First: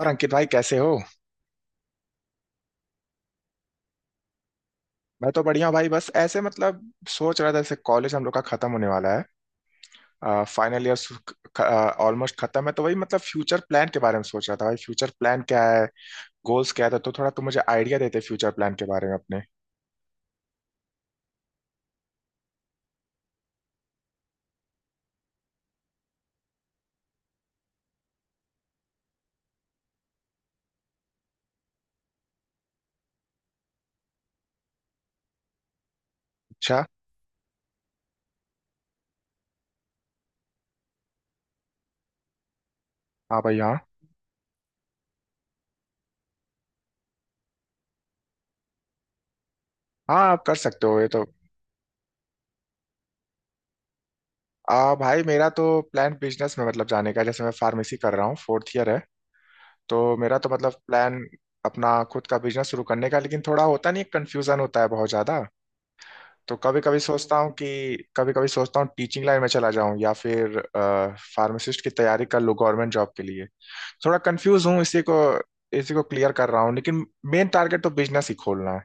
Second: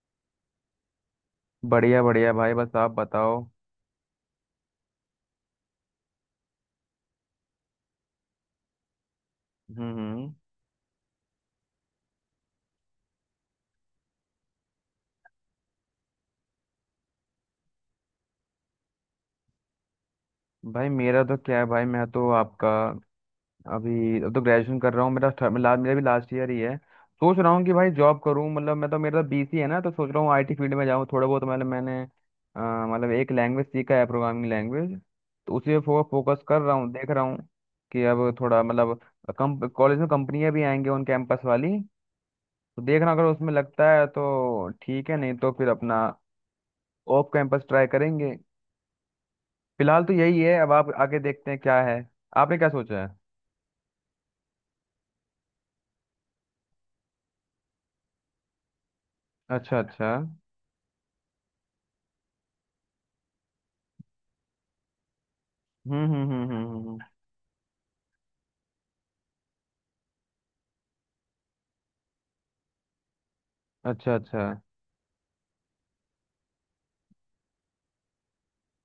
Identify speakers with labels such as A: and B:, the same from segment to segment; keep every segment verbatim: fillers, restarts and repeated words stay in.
A: और अंकित भाई, कैसे हो?
B: बढ़िया बढ़िया भाई, बस आप बताओ।
A: मैं तो बढ़िया हूँ भाई। बस ऐसे मतलब सोच रहा था जैसे कॉलेज हम लोग का खत्म होने वाला
B: हम्म हम्म।
A: है, फाइनल ईयर ऑलमोस्ट खत्म है। तो वही मतलब फ्यूचर प्लान के बारे में सोच रहा था। भाई फ्यूचर प्लान क्या है, गोल्स क्या था, तो तो थोड़ा तुम मुझे आइडिया देते फ्यूचर प्लान के बारे में अपने।
B: भाई मेरा तो क्या है भाई, मैं तो आपका अभी, अब तो ग्रेजुएशन कर रहा हूँ। मेरा थर्ड- ला, मेरा भी लास्ट ईयर ही है। सोच रहा हूँ कि भाई जॉब करूँ, मतलब मैं तो, मेरा तो बीसी है ना, तो सोच रहा हूँ आईटी फील्ड में जाऊँ, थोड़ा बहुत मतलब मैंने अ, मतलब एक लैंग्वेज सीखा है, प्रोग्रामिंग लैंग्वेज। तो उसी पे फो, फोकस कर रहा
A: अच्छा।
B: हूँ, देख रहा हूँ कि अब थोड़ा मतलब कम, कॉलेज में कंपनियाँ भी आएंगी ऑन कैंपस वाली, तो देखना अगर
A: हाँ
B: उसमें
A: भाई, हाँ।
B: लगता है तो ठीक है, नहीं तो फिर अपना ऑफ कैंपस ट्राई करेंगे। फिलहाल तो
A: हाँ
B: यही
A: आप कर
B: है, अब
A: सकते
B: आप
A: हो ये
B: आगे
A: तो।
B: देखते हैं क्या है। आपने क्या सोचा है?
A: आ, भाई मेरा तो प्लान बिजनेस में मतलब जाने का है। जैसे मैं फार्मेसी कर रहा हूँ, फोर्थ ईयर है।
B: अच्छा अच्छा।
A: तो मेरा तो मतलब प्लान अपना खुद का बिजनेस शुरू करने का, लेकिन थोड़ा होता नहीं, कंफ्यूजन होता है बहुत ज्यादा।
B: हम्म हम्म हम्म
A: तो
B: हम्म
A: कभी
B: हम्म, हम्म।
A: कभी सोचता हूँ कि कभी कभी सोचता हूँ टीचिंग लाइन में चला जाऊं, या फिर फार्मासिस्ट की तैयारी कर लूँ गवर्नमेंट जॉब के लिए।
B: अच्छा
A: थोड़ा
B: अच्छा।
A: कंफ्यूज हूँ, इसी को इसी को क्लियर कर रहा हूँ, लेकिन मेन टारगेट तो बिजनेस ही खोलना है,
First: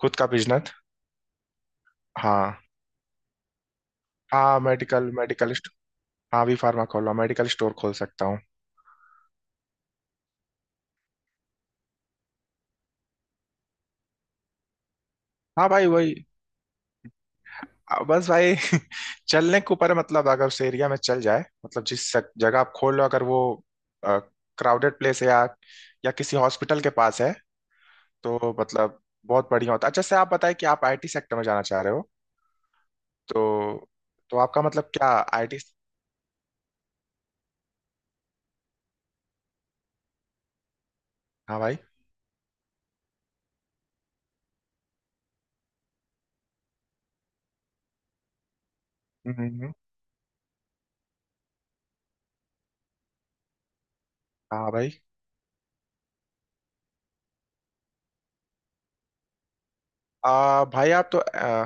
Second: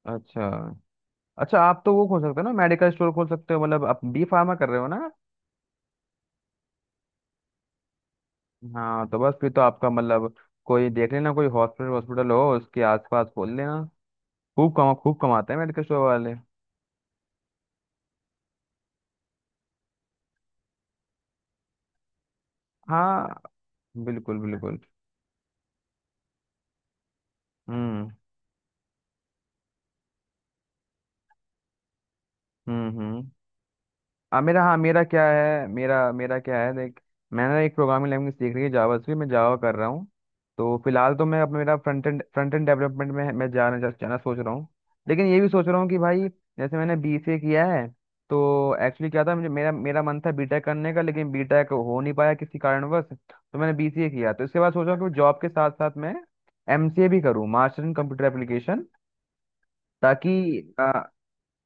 A: खुद का
B: अच्छा
A: बिजनेस।
B: अच्छा, आप तो वो खोल सकते हो ना,
A: हाँ।
B: मेडिकल स्टोर खोल सकते हो, मतलब आप बी फार्मा
A: हाँ
B: कर रहे हो ना।
A: Medical medical. हाँ भी फार्मा खोल रहा हूँ, मेडिकल स्टोर खोल सकता हूँ।
B: हाँ तो बस फिर तो आपका मतलब कोई देख लेना, कोई हॉस्पिटल हॉस्पिटल हो उसके आसपास खोल लेना। खूब कमा खूब कमाते हैं
A: हाँ
B: मेडिकल
A: भाई
B: स्टोर
A: वही।
B: वाले।
A: आ, बस भाई। चलने के ऊपर है, मतलब अगर उस एरिया में चल जाए, मतलब जिस सक- जगह आप खोल लो, अगर वो
B: हाँ बिल्कुल बिल्कुल।
A: क्राउडेड प्लेस है या या किसी हॉस्पिटल के पास है
B: हम्म
A: तो मतलब बहुत बढ़िया होता। अच्छा से आप बताएं कि आप आई टी सेक्टर में जाना चाह रहे हो,
B: हम्म हम्म।
A: तो तो
B: आ,
A: आपका
B: मेरा हाँ,
A: मतलब
B: मेरा
A: क्या
B: क्या
A: आई टी।
B: है मेरा मेरा क्या है देख, मैंने एक प्रोग्रामिंग लैंग्वेज सीख रही है, जावा से, मैं जावा कर रहा हूँ। तो फिलहाल तो मैं, अब
A: हाँ
B: मेरा
A: भाई।
B: Front end front end development में मैं जाना जा, जाना सोच रहा हूँ। लेकिन ये भी सोच रहा हूँ कि भाई, जैसे मैंने बीसीए किया है, तो एक्चुअली क्या था,
A: हम्म
B: मुझे मेरा
A: हम्म,
B: मेरा मन था बीटेक करने का, लेकिन बीटेक हो नहीं पाया किसी कारणवश, तो मैंने बीसीए किया। तो इसके
A: हाँ
B: बाद सोचा
A: भाई।
B: कि जॉब के साथ साथ मैं एमसीए भी करूँ, मास्टर इन कंप्यूटर एप्लीकेशन, ताकि
A: आ,
B: आ,
A: भाई आप तो आ,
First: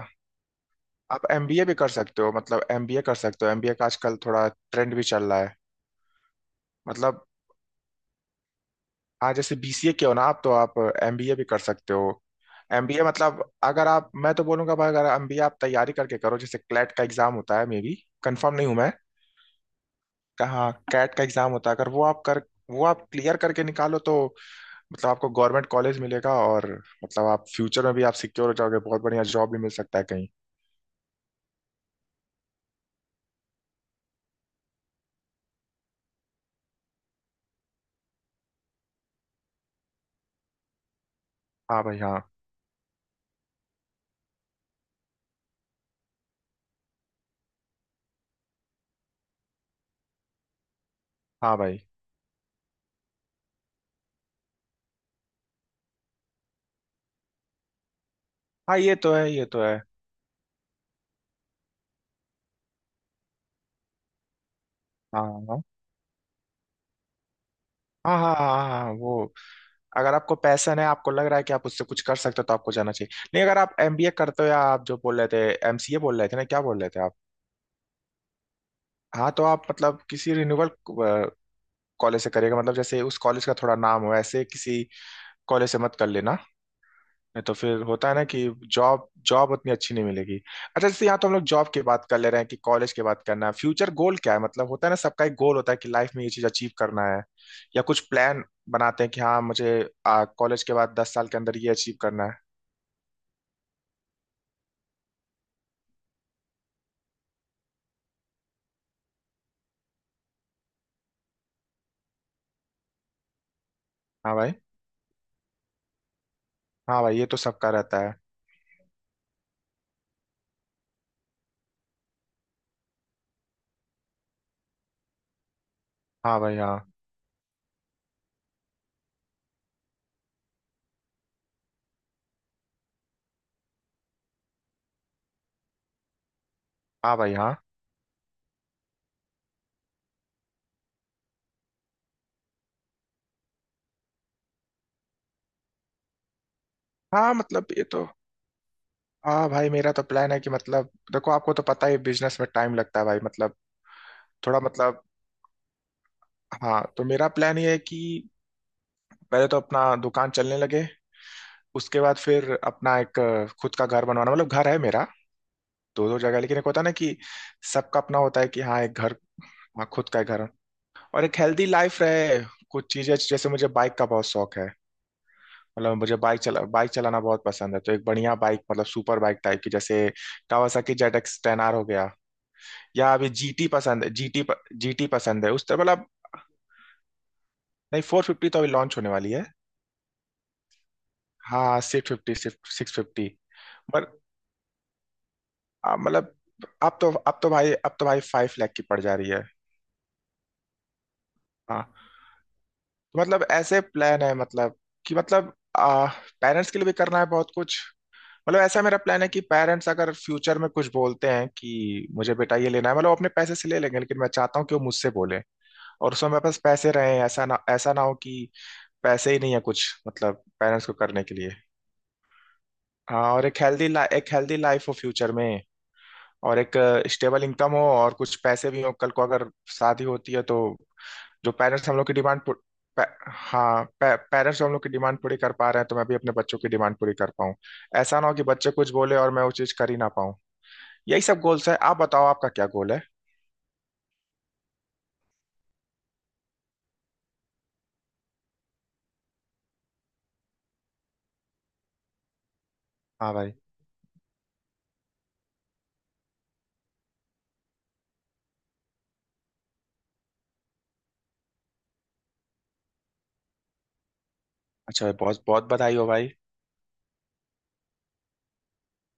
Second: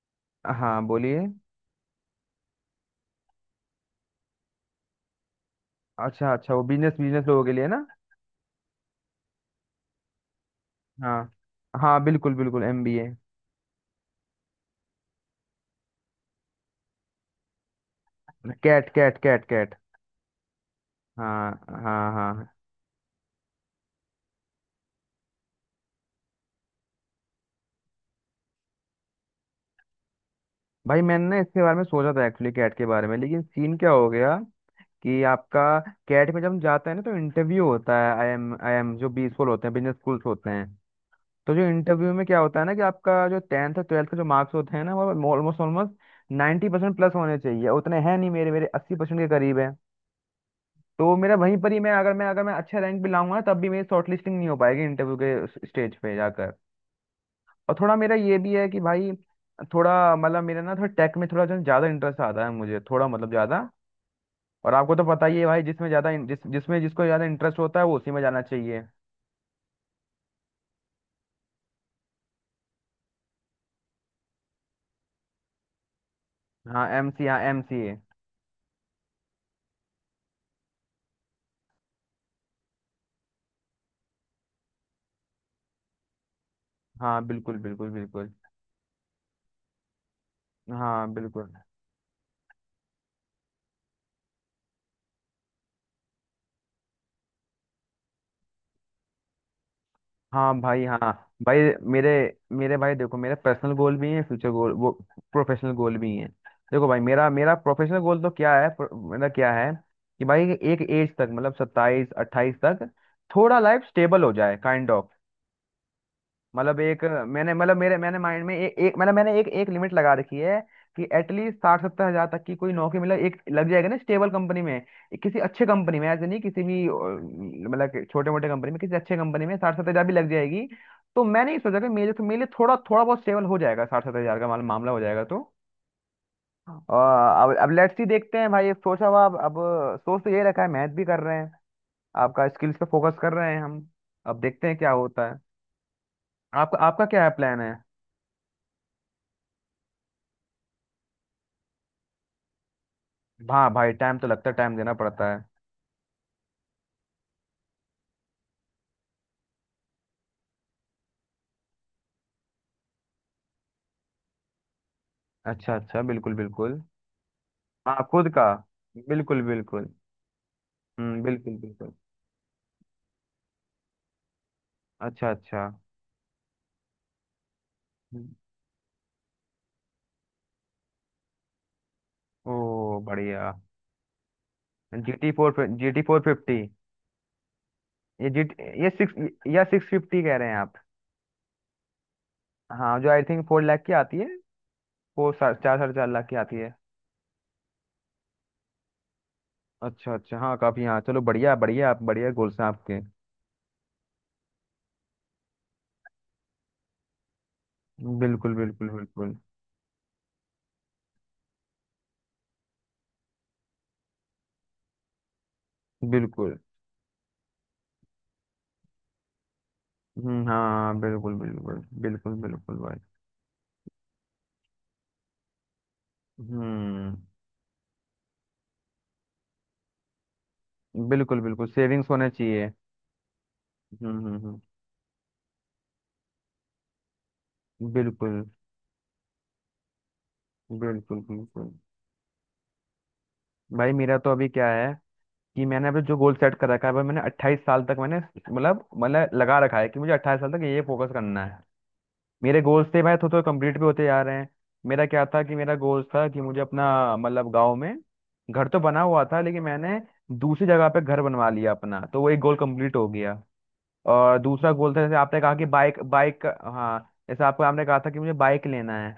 B: हाँ बोलिए।
A: आप एम बी ए भी कर सकते हो, मतलब एम बी ए कर सकते हो। एमबीए का आजकल थोड़ा ट्रेंड भी चल रहा है।
B: अच्छा अच्छा, वो बिजनेस
A: मतलब
B: बिजनेस लोगों के लिए ना।
A: हाँ जैसे बी सी ए किया हो ना आप, तो आप
B: हाँ,
A: एम बी ए भी कर सकते
B: हाँ
A: हो।
B: बिल्कुल बिल्कुल,
A: एमबीए
B: एमबीए।
A: मतलब अगर आप, मैं तो बोलूंगा भाई अगर एम बी ए आप तैयारी करके करो, जैसे क्लैट का एग्जाम होता है, मे बी कंफर्म नहीं हूं
B: कैट,
A: मैं।
B: CAT, CAT, CAT.
A: हाँ कैट का
B: हाँ
A: एग्जाम होता है,
B: हाँ
A: अगर वो
B: हाँ
A: आप कर,
B: हाँ।
A: वो आप क्लियर करके निकालो तो मतलब आपको गवर्नमेंट कॉलेज मिलेगा, और मतलब आप फ्यूचर में भी आप सिक्योर हो जाओगे, बहुत बढ़िया जॉब भी मिल सकता है कहीं।
B: भाई मैंने ना इसके बारे में सोचा था, एक्चुअली कैट के बारे में, लेकिन सीन क्या हो गया कि आपका, कैट में जब हम जाते हैं ना तो इंटरव्यू होता है, आई एम आई एम जो बी स्कूल होते हैं, बिजनेस स्कूल्स होते हैं, तो जो
A: हाँ भाई
B: इंटरव्यू
A: हाँ।
B: में क्या होता है ना कि आपका जो टेंथ और ट्वेल्थ का जो मार्क्स होते हैं ना, वो almost almost ninety percent plus होने चाहिए, उतने हैं नहीं मेरे मेरे अस्सी परसेंट के करीब है। तो मेरा
A: हाँ
B: वहीं पर ही,
A: भाई
B: मैं अगर मैं अगर मैं अच्छे रैंक भी लाऊंगा ना, तब भी मेरी शॉर्ट लिस्टिंग नहीं हो पाएगी इंटरव्यू के स्टेज पे जाकर। और थोड़ा मेरा ये भी है
A: हाँ,
B: कि
A: ये
B: भाई,
A: तो है ये तो है।
B: थोड़ा मतलब मेरा ना, थोड़ा टेक में थोड़ा जो है ज्यादा इंटरेस्ट आता है मुझे, थोड़ा मतलब ज्यादा। और आपको तो
A: हाँ
B: पता ही है
A: हाँ
B: भाई, जिसमें ज्यादा इन- जिस जिसमें जिसको ज्यादा इंटरेस्ट होता है वो उसी
A: हाँ
B: में
A: हाँ
B: जाना
A: हाँ हाँ,
B: चाहिए।
A: हाँ, वो अगर आपको पैसन है, आपको लग रहा है कि आप उससे कुछ कर सकते हो, तो आपको जाना चाहिए। नहीं अगर आप एम बी ए करते हो, या आप जो बोल रहे थे एम सी ए बोल रहे थे ना, क्या बोल
B: हाँ
A: रहे थे
B: एम
A: आप?
B: सी हाँ एम सी ए।
A: हाँ तो आप मतलब किसी रिन्यूअल कॉलेज से करिएगा, मतलब जैसे उस कॉलेज का थोड़ा नाम हो, ऐसे किसी कॉलेज से मत कर लेना।
B: हाँ
A: नहीं तो
B: बिल्कुल
A: फिर
B: बिल्कुल
A: होता है ना
B: बिल्कुल।
A: कि जॉब जॉब उतनी अच्छी नहीं मिलेगी। अच्छा जैसे
B: हाँ
A: यहाँ तो हम लोग
B: बिल्कुल।
A: जॉब की बात कर ले रहे हैं, कि कॉलेज की बात करना है, फ्यूचर गोल क्या है, मतलब होता है ना सबका एक गोल होता है कि लाइफ में ये चीज अचीव करना है, या कुछ प्लान बनाते हैं कि हाँ मुझे
B: हाँ
A: कॉलेज के
B: भाई।
A: बाद
B: हाँ
A: दस साल के अंदर
B: भाई
A: ये अचीव
B: मेरे
A: करना है।
B: मेरे भाई देखो, मेरे पर्सनल गोल भी हैं, फ्यूचर गोल, वो प्रोफेशनल गोल भी हैं। देखो भाई, मेरा मेरा प्रोफेशनल गोल तो क्या है, प्रो- मेरा क्या है कि भाई, एक एज तक, मतलब सत्ताईस अट्ठाईस तक थोड़ा लाइफ स्टेबल हो
A: हाँ भाई।
B: जाए, काइंड ऑफ। मतलब
A: हाँ
B: एक
A: भाई ये तो
B: मैंने,
A: सबका
B: मतलब मेरे,
A: रहता है।
B: मैंने माइंड में ए, एक मतलब मैंने एक एक लिमिट लगा रखी है कि एटलीस्ट साठ सत्तर हजार तक की कोई नौकरी, मतलब एक लग जाएगा ना स्टेबल कंपनी में, एक किसी अच्छे कंपनी में, ऐसे नहीं
A: हाँ भाई
B: किसी
A: हाँ।
B: भी अ, मतलब छोटे मोटे कंपनी में, किसी अच्छे कंपनी में साठ सत्तर हजार भी लग जाएगी। तो मैंने ये सोचा कि मेरे तो, मेरे लिए थोड़ा, थोड़ा बहुत स्टेबल हो जाएगा, साठ सत्तर हजार का माल- मामला हो जाएगा तो अ,
A: हाँ भाई
B: अब
A: हाँ।
B: अब लेट्स सी देखते हैं भाई, अब सोचा हुआ, अब अब सोच तो ये रखा है, मैथ भी कर रहे हैं, आपका स्किल्स पे फोकस कर रहे हैं हम। अब देखते हैं क्या होता है। आपका आपका क्या है
A: हाँ
B: प्लान
A: मतलब
B: है?
A: ये तो। हाँ भाई मेरा तो प्लान है कि मतलब देखो आपको तो पता ही बिजनेस में टाइम लगता है भाई मतलब,
B: हाँ भाई, टाइम तो लगता है,
A: थोड़ा
B: टाइम देना
A: मतलब,
B: पड़ता है।
A: हाँ तो मेरा प्लान ये है कि पहले तो अपना दुकान चलने लगे, उसके बाद फिर अपना एक अ, खुद का घर बनवाना। मतलब घर है मेरा
B: अच्छा अच्छा,
A: दो दो
B: बिल्कुल
A: जगह, लेकिन एक
B: बिल्कुल।
A: होता है ना कि सबका
B: हाँ
A: अपना
B: खुद
A: होता
B: का,
A: है कि हाँ एक घर।
B: बिल्कुल
A: हाँ
B: बिल्कुल।
A: खुद का घर।
B: हम्म
A: और एक
B: बिल्कुल
A: हेल्दी
B: बिल्कुल।
A: लाइफ रहे। कुछ चीजें जैसे मुझे बाइक का बहुत शौक है,
B: अच्छा अच्छा।
A: मतलब मुझे बाइक चला बाइक चलाना बहुत पसंद है। तो एक
B: हम्म।
A: बढ़िया बाइक, मतलब सुपर बाइक टाइप की, जैसे Kawasaki Z X ten R हो गया,
B: ओ
A: या अभी
B: बढ़िया।
A: जीटी पसंद है, जीटी, जीटी
B: जी टी
A: पसंद है
B: फोर,
A: उस तरह
B: जी टी
A: मतलब।
B: Four fifty.
A: नहीं फोर
B: ये जी,
A: फिफ्टी तो अभी
B: ये
A: लॉन्च होने
B: सिक्स,
A: वाली है।
B: या सिक्स फिफ्टी कह रहे हैं आप?
A: हाँ सिक्स फिफ्टी, सिक्स
B: हाँ जो I
A: fifty
B: think four lakh की आती है, फोर सा, चार साढ़े
A: आ,
B: चार लाख
A: मतलब
B: की आती है।
A: अब तो अब तो भाई अब तो भाई फाइव लाख की पड़ जा रही है।
B: अच्छा अच्छा, हाँ काफी, हाँ चलो बढ़िया
A: हाँ
B: बढ़िया, आप बढ़िया गोल्स हैं आपके।
A: तो मतलब ऐसे प्लान है मतलब कि मतलब आ, पेरेंट्स के लिए भी करना है बहुत कुछ।
B: बिल्कुल
A: मतलब ऐसा
B: बिल्कुल
A: मेरा प्लान है
B: बिल्कुल।
A: कि पेरेंट्स अगर फ्यूचर में कुछ बोलते हैं कि मुझे बेटा ये लेना है, मतलब वो अपने पैसे से ले लेंगे, लेकिन मैं चाहता हूँ कि वो मुझसे बोले और उसमें मेरे पास
B: बिल्कुल।
A: पैसे रहे, ऐसा ना ऐसा ना हो कि पैसे ही नहीं है कुछ मतलब
B: हम्म।
A: पेरेंट्स को
B: हाँ
A: करने के
B: बिल्कुल
A: लिए।
B: बिल्कुल बिल्कुल बिल्कुल भाई।
A: हाँ और एक हेल्दी, एक हेल्दी लाइफ हो फ्यूचर में। और एक
B: हम्म
A: स्टेबल इनकम हो, और कुछ पैसे भी हो कल को अगर शादी होती है तो।
B: बिल्कुल।
A: जो
B: बिल्कुल,
A: पेरेंट्स हम लोग
B: सेविंग्स
A: की
B: होना
A: डिमांड पू-
B: चाहिए।
A: पे, हाँ पे,
B: हम्म हम्म।
A: पेरेंट्स जो हम लोग की डिमांड पूरी कर पा रहे हैं, तो मैं भी अपने बच्चों की डिमांड पूरी कर पाऊँ।
B: हम्म
A: ऐसा ना हो
B: बिल्कुल
A: कि बच्चे कुछ बोले और मैं वो चीज कर ही ना पाऊँ। यही
B: बिल्कुल
A: सब गोल्स
B: बिल्कुल
A: है। आप बताओ आपका क्या गोल है।
B: भाई मेरा तो अभी क्या है कि मैंने अभी जो गोल सेट कर रखा है भाई, मैंने अट्ठाईस साल तक, मैंने मतलब मतलब लगा रखा है कि मुझे अट्ठाईस साल तक ये फोकस करना है। मेरे गोल्स थे भाई, थोड़ा
A: हाँ
B: थोड़ा
A: भाई।
B: कंप्लीट भी होते जा रहे हैं। मेरा क्या था, कि मेरा गोल्स था कि मुझे अपना मतलब गाँव में घर तो बना हुआ था, लेकिन मैंने दूसरी जगह पे घर बनवा लिया अपना, तो वो एक गोल कंप्लीट हो गया। और दूसरा गोल था
A: अच्छा भाई
B: जैसे आपने
A: बहुत
B: कहा कि
A: बहुत बधाई
B: बाइक
A: हो भाई।
B: बाइक हाँ जैसे आपको, आपने कहा था कि मुझे बाइक लेना है,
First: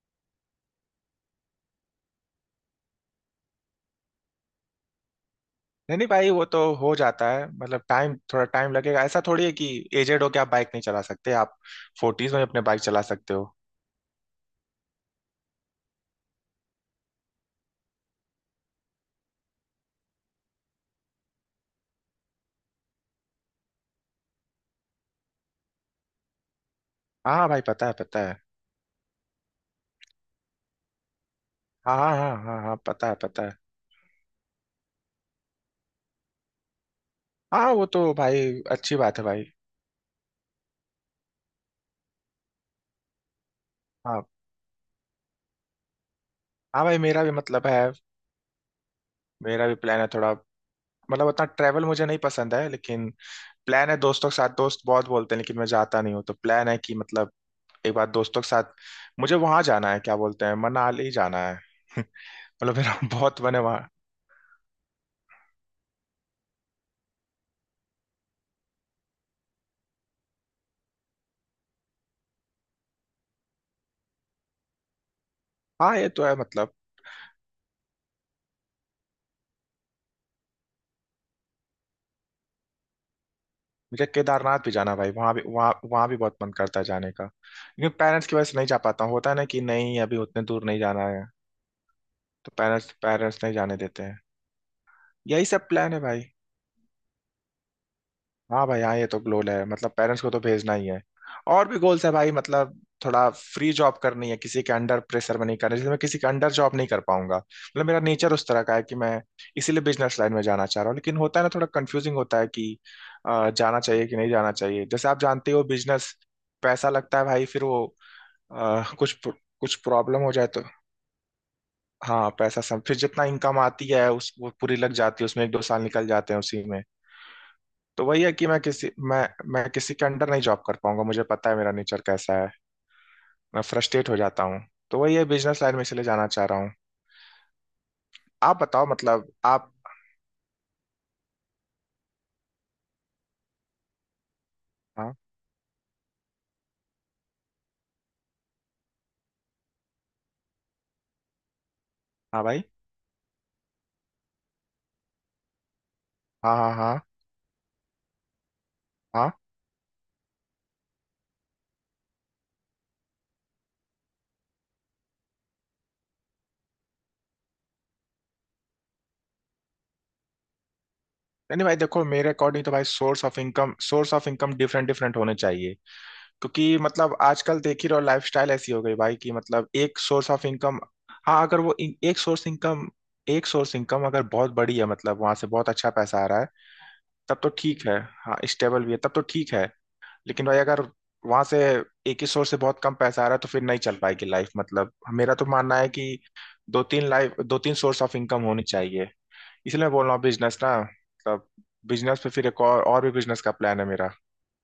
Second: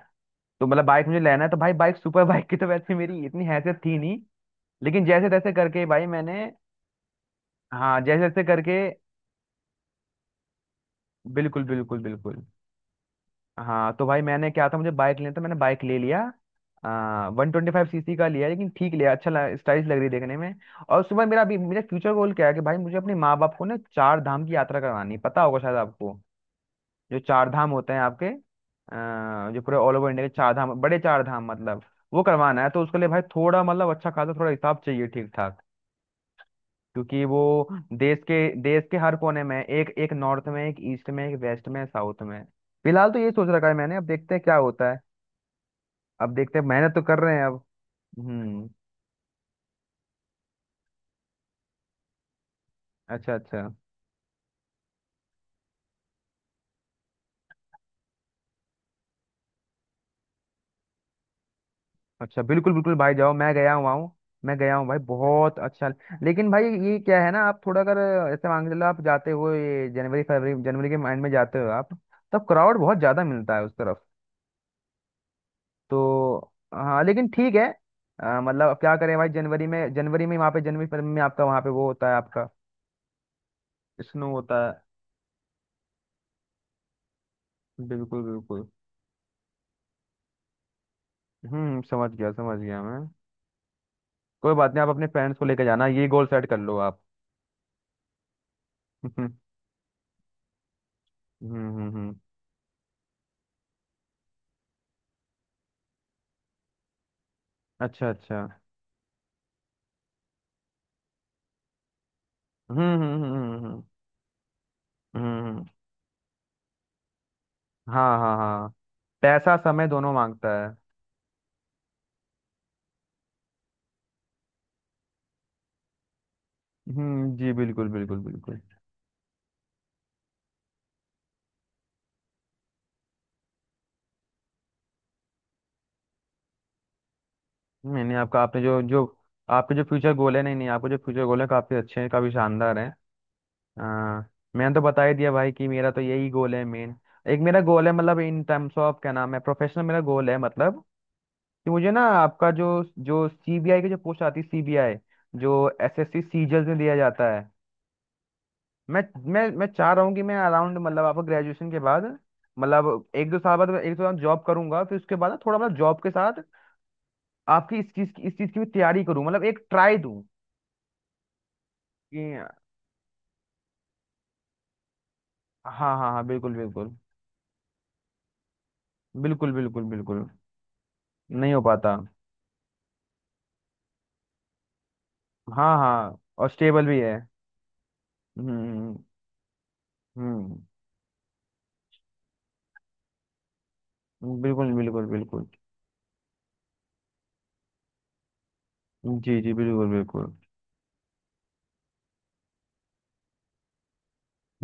B: तो मतलब बाइक मुझे लेना है, तो भाई बाइक, सुपर बाइक की तो वैसे मेरी इतनी हैसियत थी नहीं, लेकिन जैसे तैसे करके
A: नहीं
B: भाई
A: नहीं भाई वो
B: मैंने,
A: तो हो जाता है, मतलब
B: हाँ
A: टाइम
B: जैसे तैसे
A: थोड़ा टाइम
B: करके,
A: लगेगा, ऐसा थोड़ी है कि एजेड हो के आप बाइक नहीं चला सकते। आप
B: बिल्कुल बिल्कुल
A: फोर्टीज
B: बिल्कुल।
A: में अपने बाइक चला सकते हो।
B: हाँ तो भाई मैंने क्या था, मुझे बाइक लेना था, मैंने बाइक ले लिया। आ, वन ट्वेंटी फाइव सीसी का लिया, लेकिन ठीक लिया, अच्छा स्टाइलिश लग रही देखने में। और सुबह मेरा अभी मेरा फ्यूचर गोल क्या है कि भाई, मुझे अपने माँ बाप को ना चार धाम की यात्रा करवानी है, पता होगा शायद आपको, जो
A: हाँ
B: चार
A: भाई
B: धाम
A: पता
B: होते
A: है,
B: हैं
A: पता
B: आपके,
A: है।
B: अ, जो पूरे ऑल ओवर इंडिया के चार धाम, बड़े चार धाम मतलब,
A: हाँ हाँ
B: वो
A: हाँ हाँ
B: करवाना है
A: हाँ,
B: तो उसके लिए
A: पता है
B: भाई
A: पता है।
B: थोड़ा मतलब अच्छा खासा थोड़ा हिसाब चाहिए, ठीक ठाक, क्योंकि वो
A: हाँ वो तो
B: देश के
A: भाई।
B: देश
A: अच्छी
B: के हर
A: बात है
B: कोने
A: भाई।
B: में एक एक, नॉर्थ में एक, ईस्ट में एक, वेस्ट में, साउथ में। फिलहाल तो ये सोच रखा है मैंने, अब
A: हाँ
B: देखते हैं क्या होता है। अब देखते हैं,
A: हाँ
B: मेहनत
A: भाई
B: तो कर
A: मेरा भी
B: रहे हैं अब।
A: मतलब है।
B: हम्म।
A: मेरा भी प्लान है थोड़ा मतलब, उतना ट्रैवल मुझे नहीं पसंद है, लेकिन
B: अच्छा अच्छा।
A: प्लान है दोस्तों के साथ। दोस्त बहुत बोलते हैं लेकिन मैं जाता नहीं हूँ, तो प्लान है कि मतलब एक बार दोस्तों के साथ मुझे वहां जाना है, क्या बोलते हैं, मनाली जाना है।
B: अच्छा बिल्कुल
A: मतलब
B: बिल्कुल
A: मेरा
B: भाई, जाओ,
A: बहुत
B: मैं
A: मन है
B: गया
A: वहाँ।
B: हुआ हूँ। मैं गया हूँ भाई, बहुत अच्छा। लेकिन भाई ये क्या है ना, आप थोड़ा अगर ऐसे मान के चलो, आप जाते हो ये जनवरी फरवरी, जनवरी के माइंड में जाते हो आप, तब क्राउड बहुत ज्यादा मिलता है उस तरफ।
A: हाँ ये तो है
B: तो
A: मतलब।
B: हाँ लेकिन ठीक है। अ, मतलब अब क्या करें भाई, जनवरी में जनवरी में वहाँ पे जनवरी फरवरी में आपका वहाँ पे वो होता है आपका,
A: मुझे
B: स्नो होता
A: केदारनाथ
B: है।
A: भी जाना है भाई, वहां भी वहां वहां भी बहुत मन करता है जाने का, लेकिन
B: बिल्कुल
A: पेरेंट्स की वजह से
B: बिल्कुल।
A: नहीं जा पाता हूँ। होता है ना कि नहीं अभी उतने दूर नहीं जाना है,
B: हम्म समझ गया,
A: तो
B: समझ गया
A: पेरेंट्स
B: मैं।
A: पेरेंट्स नहीं जाने देते हैं।
B: कोई बात नहीं, आप अपने फ्रेंड्स को
A: यही
B: लेकर
A: सब
B: जाना,
A: प्लान है
B: ये
A: भाई।
B: गोल सेट कर लो आप।
A: हाँ भाई हाँ, ये तो
B: हम्म
A: गोल है मतलब पेरेंट्स को तो भेजना ही है। और
B: हम्म
A: भी गोल्स है
B: हम्म।
A: भाई मतलब थोड़ा फ्री जॉब करनी है, किसी के अंडर प्रेशर में नहीं करना, जैसे मैं किसी के अंडर जॉब नहीं कर पाऊंगा, मतलब मेरा
B: अच्छा
A: नेचर
B: अच्छा।
A: उस तरह का है कि मैं, इसीलिए बिजनेस लाइन में जाना चाह रहा हूँ। लेकिन होता है ना थोड़ा कंफ्यूजिंग होता है कि
B: हम्म हम्म हम्म
A: अ,
B: हम्म,
A: जाना
B: हम्म।
A: चाहिए कि नहीं जाना चाहिए। जैसे आप जानते हो
B: हम्म।
A: बिजनेस पैसा लगता है भाई, फिर वो
B: हाँ हाँ हाँ,
A: अ, कुछ
B: पैसा
A: कुछ
B: समय दोनों
A: प्रॉब्लम हो जाए
B: मांगता
A: तो।
B: है।
A: हाँ पैसा सब, फिर जितना इनकम आती है उस वो पूरी लग जाती है उसमें, एक दो साल निकल जाते हैं उसी में।
B: हम्म जी बिल्कुल
A: तो
B: बिल्कुल
A: वही है कि
B: बिल्कुल।
A: मैं किसी मैं मैं किसी के अंडर नहीं जॉब कर पाऊंगा, मुझे पता है मेरा नेचर कैसा है, मैं फ्रस्ट्रेट हो जाता हूँ। तो वही है बिजनेस लाइन में इसलिए जाना चाह रहा हूँ।
B: नहीं नहीं आपका आपने
A: आप
B: जो
A: बताओ
B: जो
A: मतलब आप।
B: आपके जो फ्यूचर गोल है, नहीं नहीं, आपके जो फ्यूचर गोल है काफी अच्छे हैं, काफी शानदार हैं। आ, मैंने तो बता
A: हाँ
B: ही दिया भाई कि मेरा तो यही गोल है मेन। एक मेरा गोल है, मतलब इन टर्म्स ऑफ, क्या नाम है, प्रोफेशनल मेरा गोल है, मतलब कि मुझे ना
A: हाँ
B: आपका
A: भाई
B: जो, जो सीबीआई की जो पोस्ट आती है, सीबीआई जो एसएससी
A: हाँ
B: सीजीएल
A: हाँ
B: में दिया
A: हाँ
B: जाता है, मैं
A: हाँ।
B: मैं मैं चाह रहा हूँ कि मैं अराउंड मतलब आपको, ग्रेजुएशन के बाद, मतलब एक दो साल बाद मैं एक दो साल जॉब करूंगा, फिर उसके बाद ना थोड़ा मतलब जॉब के साथ आपकी इस चीज की इस चीज की भी तैयारी करूँ, मतलब एक ट्राई दूं
A: नहीं नहीं भाई देखो
B: कि
A: मेरे अकॉर्डिंग तो भाई source of income, source of income different different होने चाहिए।
B: हाँ हाँ हाँ, बिल्कुल
A: क्योंकि
B: बिल्कुल
A: मतलब आजकल देख ही रहो लाइफस्टाइल ऐसी हो गई भाई कि
B: बिल्कुल,
A: मतलब
B: बिल्कुल
A: एक
B: बिल्कुल
A: सोर्स ऑफ इनकम। हाँ
B: नहीं
A: अगर
B: हो
A: वो
B: पाता।
A: इन- एक सोर्स इनकम, एक सोर्स इनकम अगर बहुत बड़ी है, मतलब वहां से बहुत
B: हाँ
A: अच्छा
B: हाँ,
A: पैसा आ रहा है
B: और स्टेबल भी है।
A: तब तो ठीक है। हाँ स्टेबल भी
B: हम्म
A: है तब तो ठीक है। लेकिन
B: हम्म
A: भाई अगर वहां से एक ही सोर्स से बहुत कम पैसा आ रहा है तो फिर नहीं चल पाएगी
B: हम्म,
A: लाइफ
B: बिल्कुल
A: मतलब।
B: बिल्कुल
A: मेरा तो
B: बिल्कुल।
A: मानना है कि दो तीन लाइफ दो तीन सोर्स ऑफ इनकम होनी चाहिए।
B: जी जी
A: इसलिए
B: बिल्कुल
A: मैं बोल रहा हूँ
B: बिल्कुल
A: बिजनेस ना मतलब बिजनेस पे फिर एक और, और भी बिजनेस का प्लान है मेरा।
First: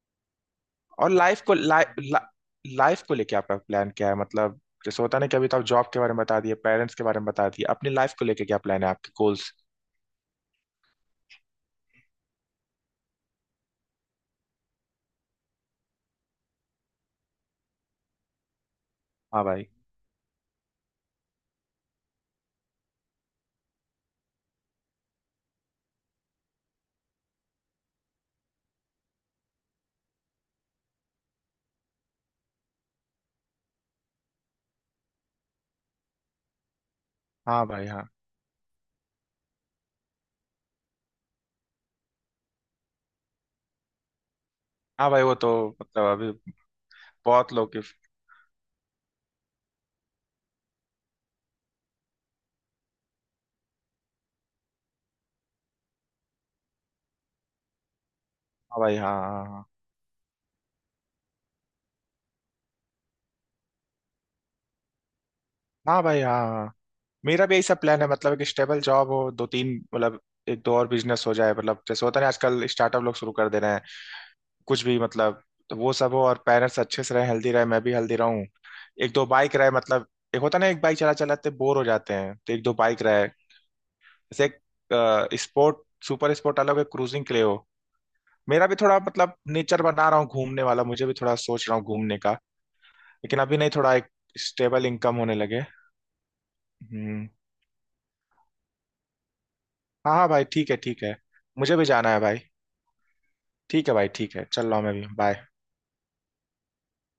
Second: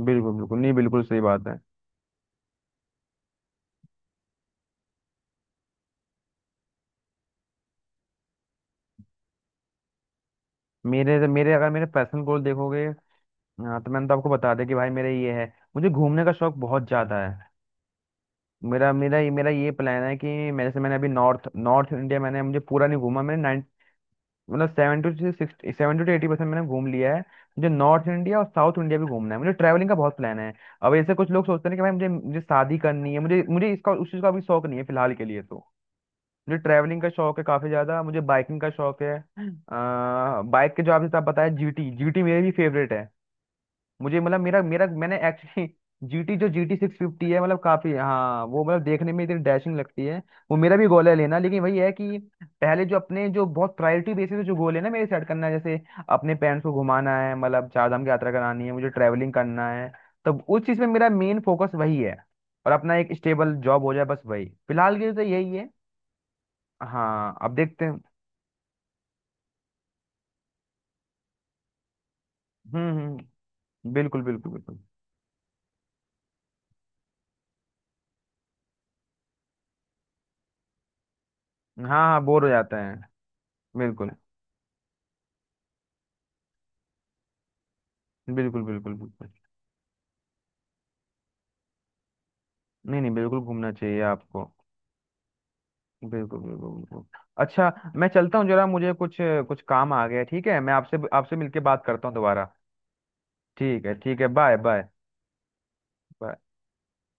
B: बिल्कुल। बिल्कुल, नहीं बिल्कुल
A: और
B: सही
A: लाइफ
B: बात
A: को
B: है।
A: लाइफ लाइफ को लेके आपका प्लान क्या है मतलब, जैसे होता नहीं कि अभी तो आप जॉब के बारे में बता दिए, पेरेंट्स के बारे में बता दिए, अपनी लाइफ को लेके क्या प्लान है आपके गोल्स।
B: मेरे मेरे अगर मेरे पर्सनल गोल देखोगे, हाँ तो मैंने तो आपको बता दिया कि भाई मेरा ये है, मुझे घूमने का शौक बहुत ज्यादा है। मेरा मेरा ये
A: हाँ
B: मेरा
A: भाई।
B: ये प्लान है कि मैं, जैसे मैंने अभी नॉर्थ नॉर्थ इंडिया मैंने, मुझे पूरा नहीं घूमा, मैंने नाइन मतलब seven to sixty seven to eighty percent मैंने घूम लिया है। मुझे नॉर्थ इंडिया और साउथ इंडिया भी घूमना है, मुझे ट्रैवलिंग का बहुत प्लान है। अब ऐसे कुछ लोग सोचते हैं कि भाई मुझे, मुझे शादी करनी है, मुझे मुझे इसका उस चीज़ का भी शौक नहीं है फिलहाल के लिए। तो मुझे ट्रैवलिंग का शौक है
A: हाँ
B: काफी
A: भाई
B: ज्यादा,
A: हाँ
B: मुझे बाइकिंग का शौक है। बाइक के जो आपने, आप बताया जीटी, जीटी मेरी भी फेवरेट है। मुझे मतलब, मेरा मेरा
A: हाँ।
B: मैंने
A: भाई वो
B: एक्चुअली,
A: तो मतलब अभी।
B: जीटी जो जीटी सिक्स फिफ्टी है
A: बहुत
B: मतलब,
A: लोग के
B: काफी
A: हाँ।
B: हाँ, वो मतलब देखने में इतनी डैशिंग लगती है, वो मेरा भी गोल है लेना। लेकिन वही है कि पहले जो अपने जो बहुत प्रायोरिटी बेसिस पे जो गोल है ना मेरे, सेट करना है, जैसे अपने पेरेंट्स को घुमाना है, मतलब चार धाम की यात्रा करानी है, मुझे
A: भाई हाँ
B: ट्रैवलिंग
A: हाँ हाँ।
B: करना है, तब उस चीज में मेरा मेन फोकस वही है, और अपना एक स्टेबल जॉब हो जाए बस, वही फिलहाल के लिए तो यही है।
A: हाँ भाई हाँ हाँ हाँ।
B: हाँ
A: मेरा भी
B: अब
A: यही सब
B: देखते हैं।
A: प्लान है मतलब एक स्टेबल जॉब हो, दो तीन मतलब एक दो और बिजनेस हो जाए, मतलब जैसे होता है ना आजकल
B: हम्म
A: स्टार्टअप लोग शुरू
B: हम्म,
A: कर दे रहे हैं
B: बिल्कुल बिल्कुल बिल्कुल।
A: कुछ भी मतलब। तो वो सब हो, और पेरेंट्स अच्छे से रहे, हेल्दी रहे, मैं भी हेल्दी रहूं। एक दो बाइक रहे मतलब, एक होता है ना एक बाइक चला चलाते बोर हो
B: हाँ
A: जाते
B: हाँ,
A: हैं
B: बोर हो
A: तो एक दो
B: जाता है।
A: बाइक रहे।
B: बिल्कुल
A: जैसे एक स्पोर्ट, सुपर स्पोर्ट अलग है, क्रूजिंग के लिए हो।
B: बिल्कुल
A: मेरा भी
B: बिल्कुल
A: थोड़ा
B: बिल्कुल।
A: मतलब नेचर बना रहा हूँ घूमने वाला, मुझे भी थोड़ा सोच रहा हूँ घूमने का।
B: नहीं नहीं, बिल्कुल
A: लेकिन अभी नहीं,
B: घूमना
A: थोड़ा
B: चाहिए
A: एक
B: आपको।
A: स्टेबल इनकम होने लगे।
B: बिल्कुल बिल्कुल बिल्कुल।
A: हम्म।
B: अच्छा मैं चलता हूँ जरा, मुझे कुछ कुछ काम आ
A: हाँ
B: गया है,
A: हाँ भाई
B: ठीक है,
A: ठीक
B: मैं
A: है
B: आपसे
A: ठीक है।
B: आपसे मिलके
A: मुझे
B: बात
A: भी
B: करता
A: जाना
B: हूँ
A: है भाई।
B: दोबारा। ठीक
A: ठीक
B: है
A: है भाई
B: ठीक है।
A: ठीक है,
B: बाय
A: चल रहा हूँ मैं भी, बाय।
B: बाय।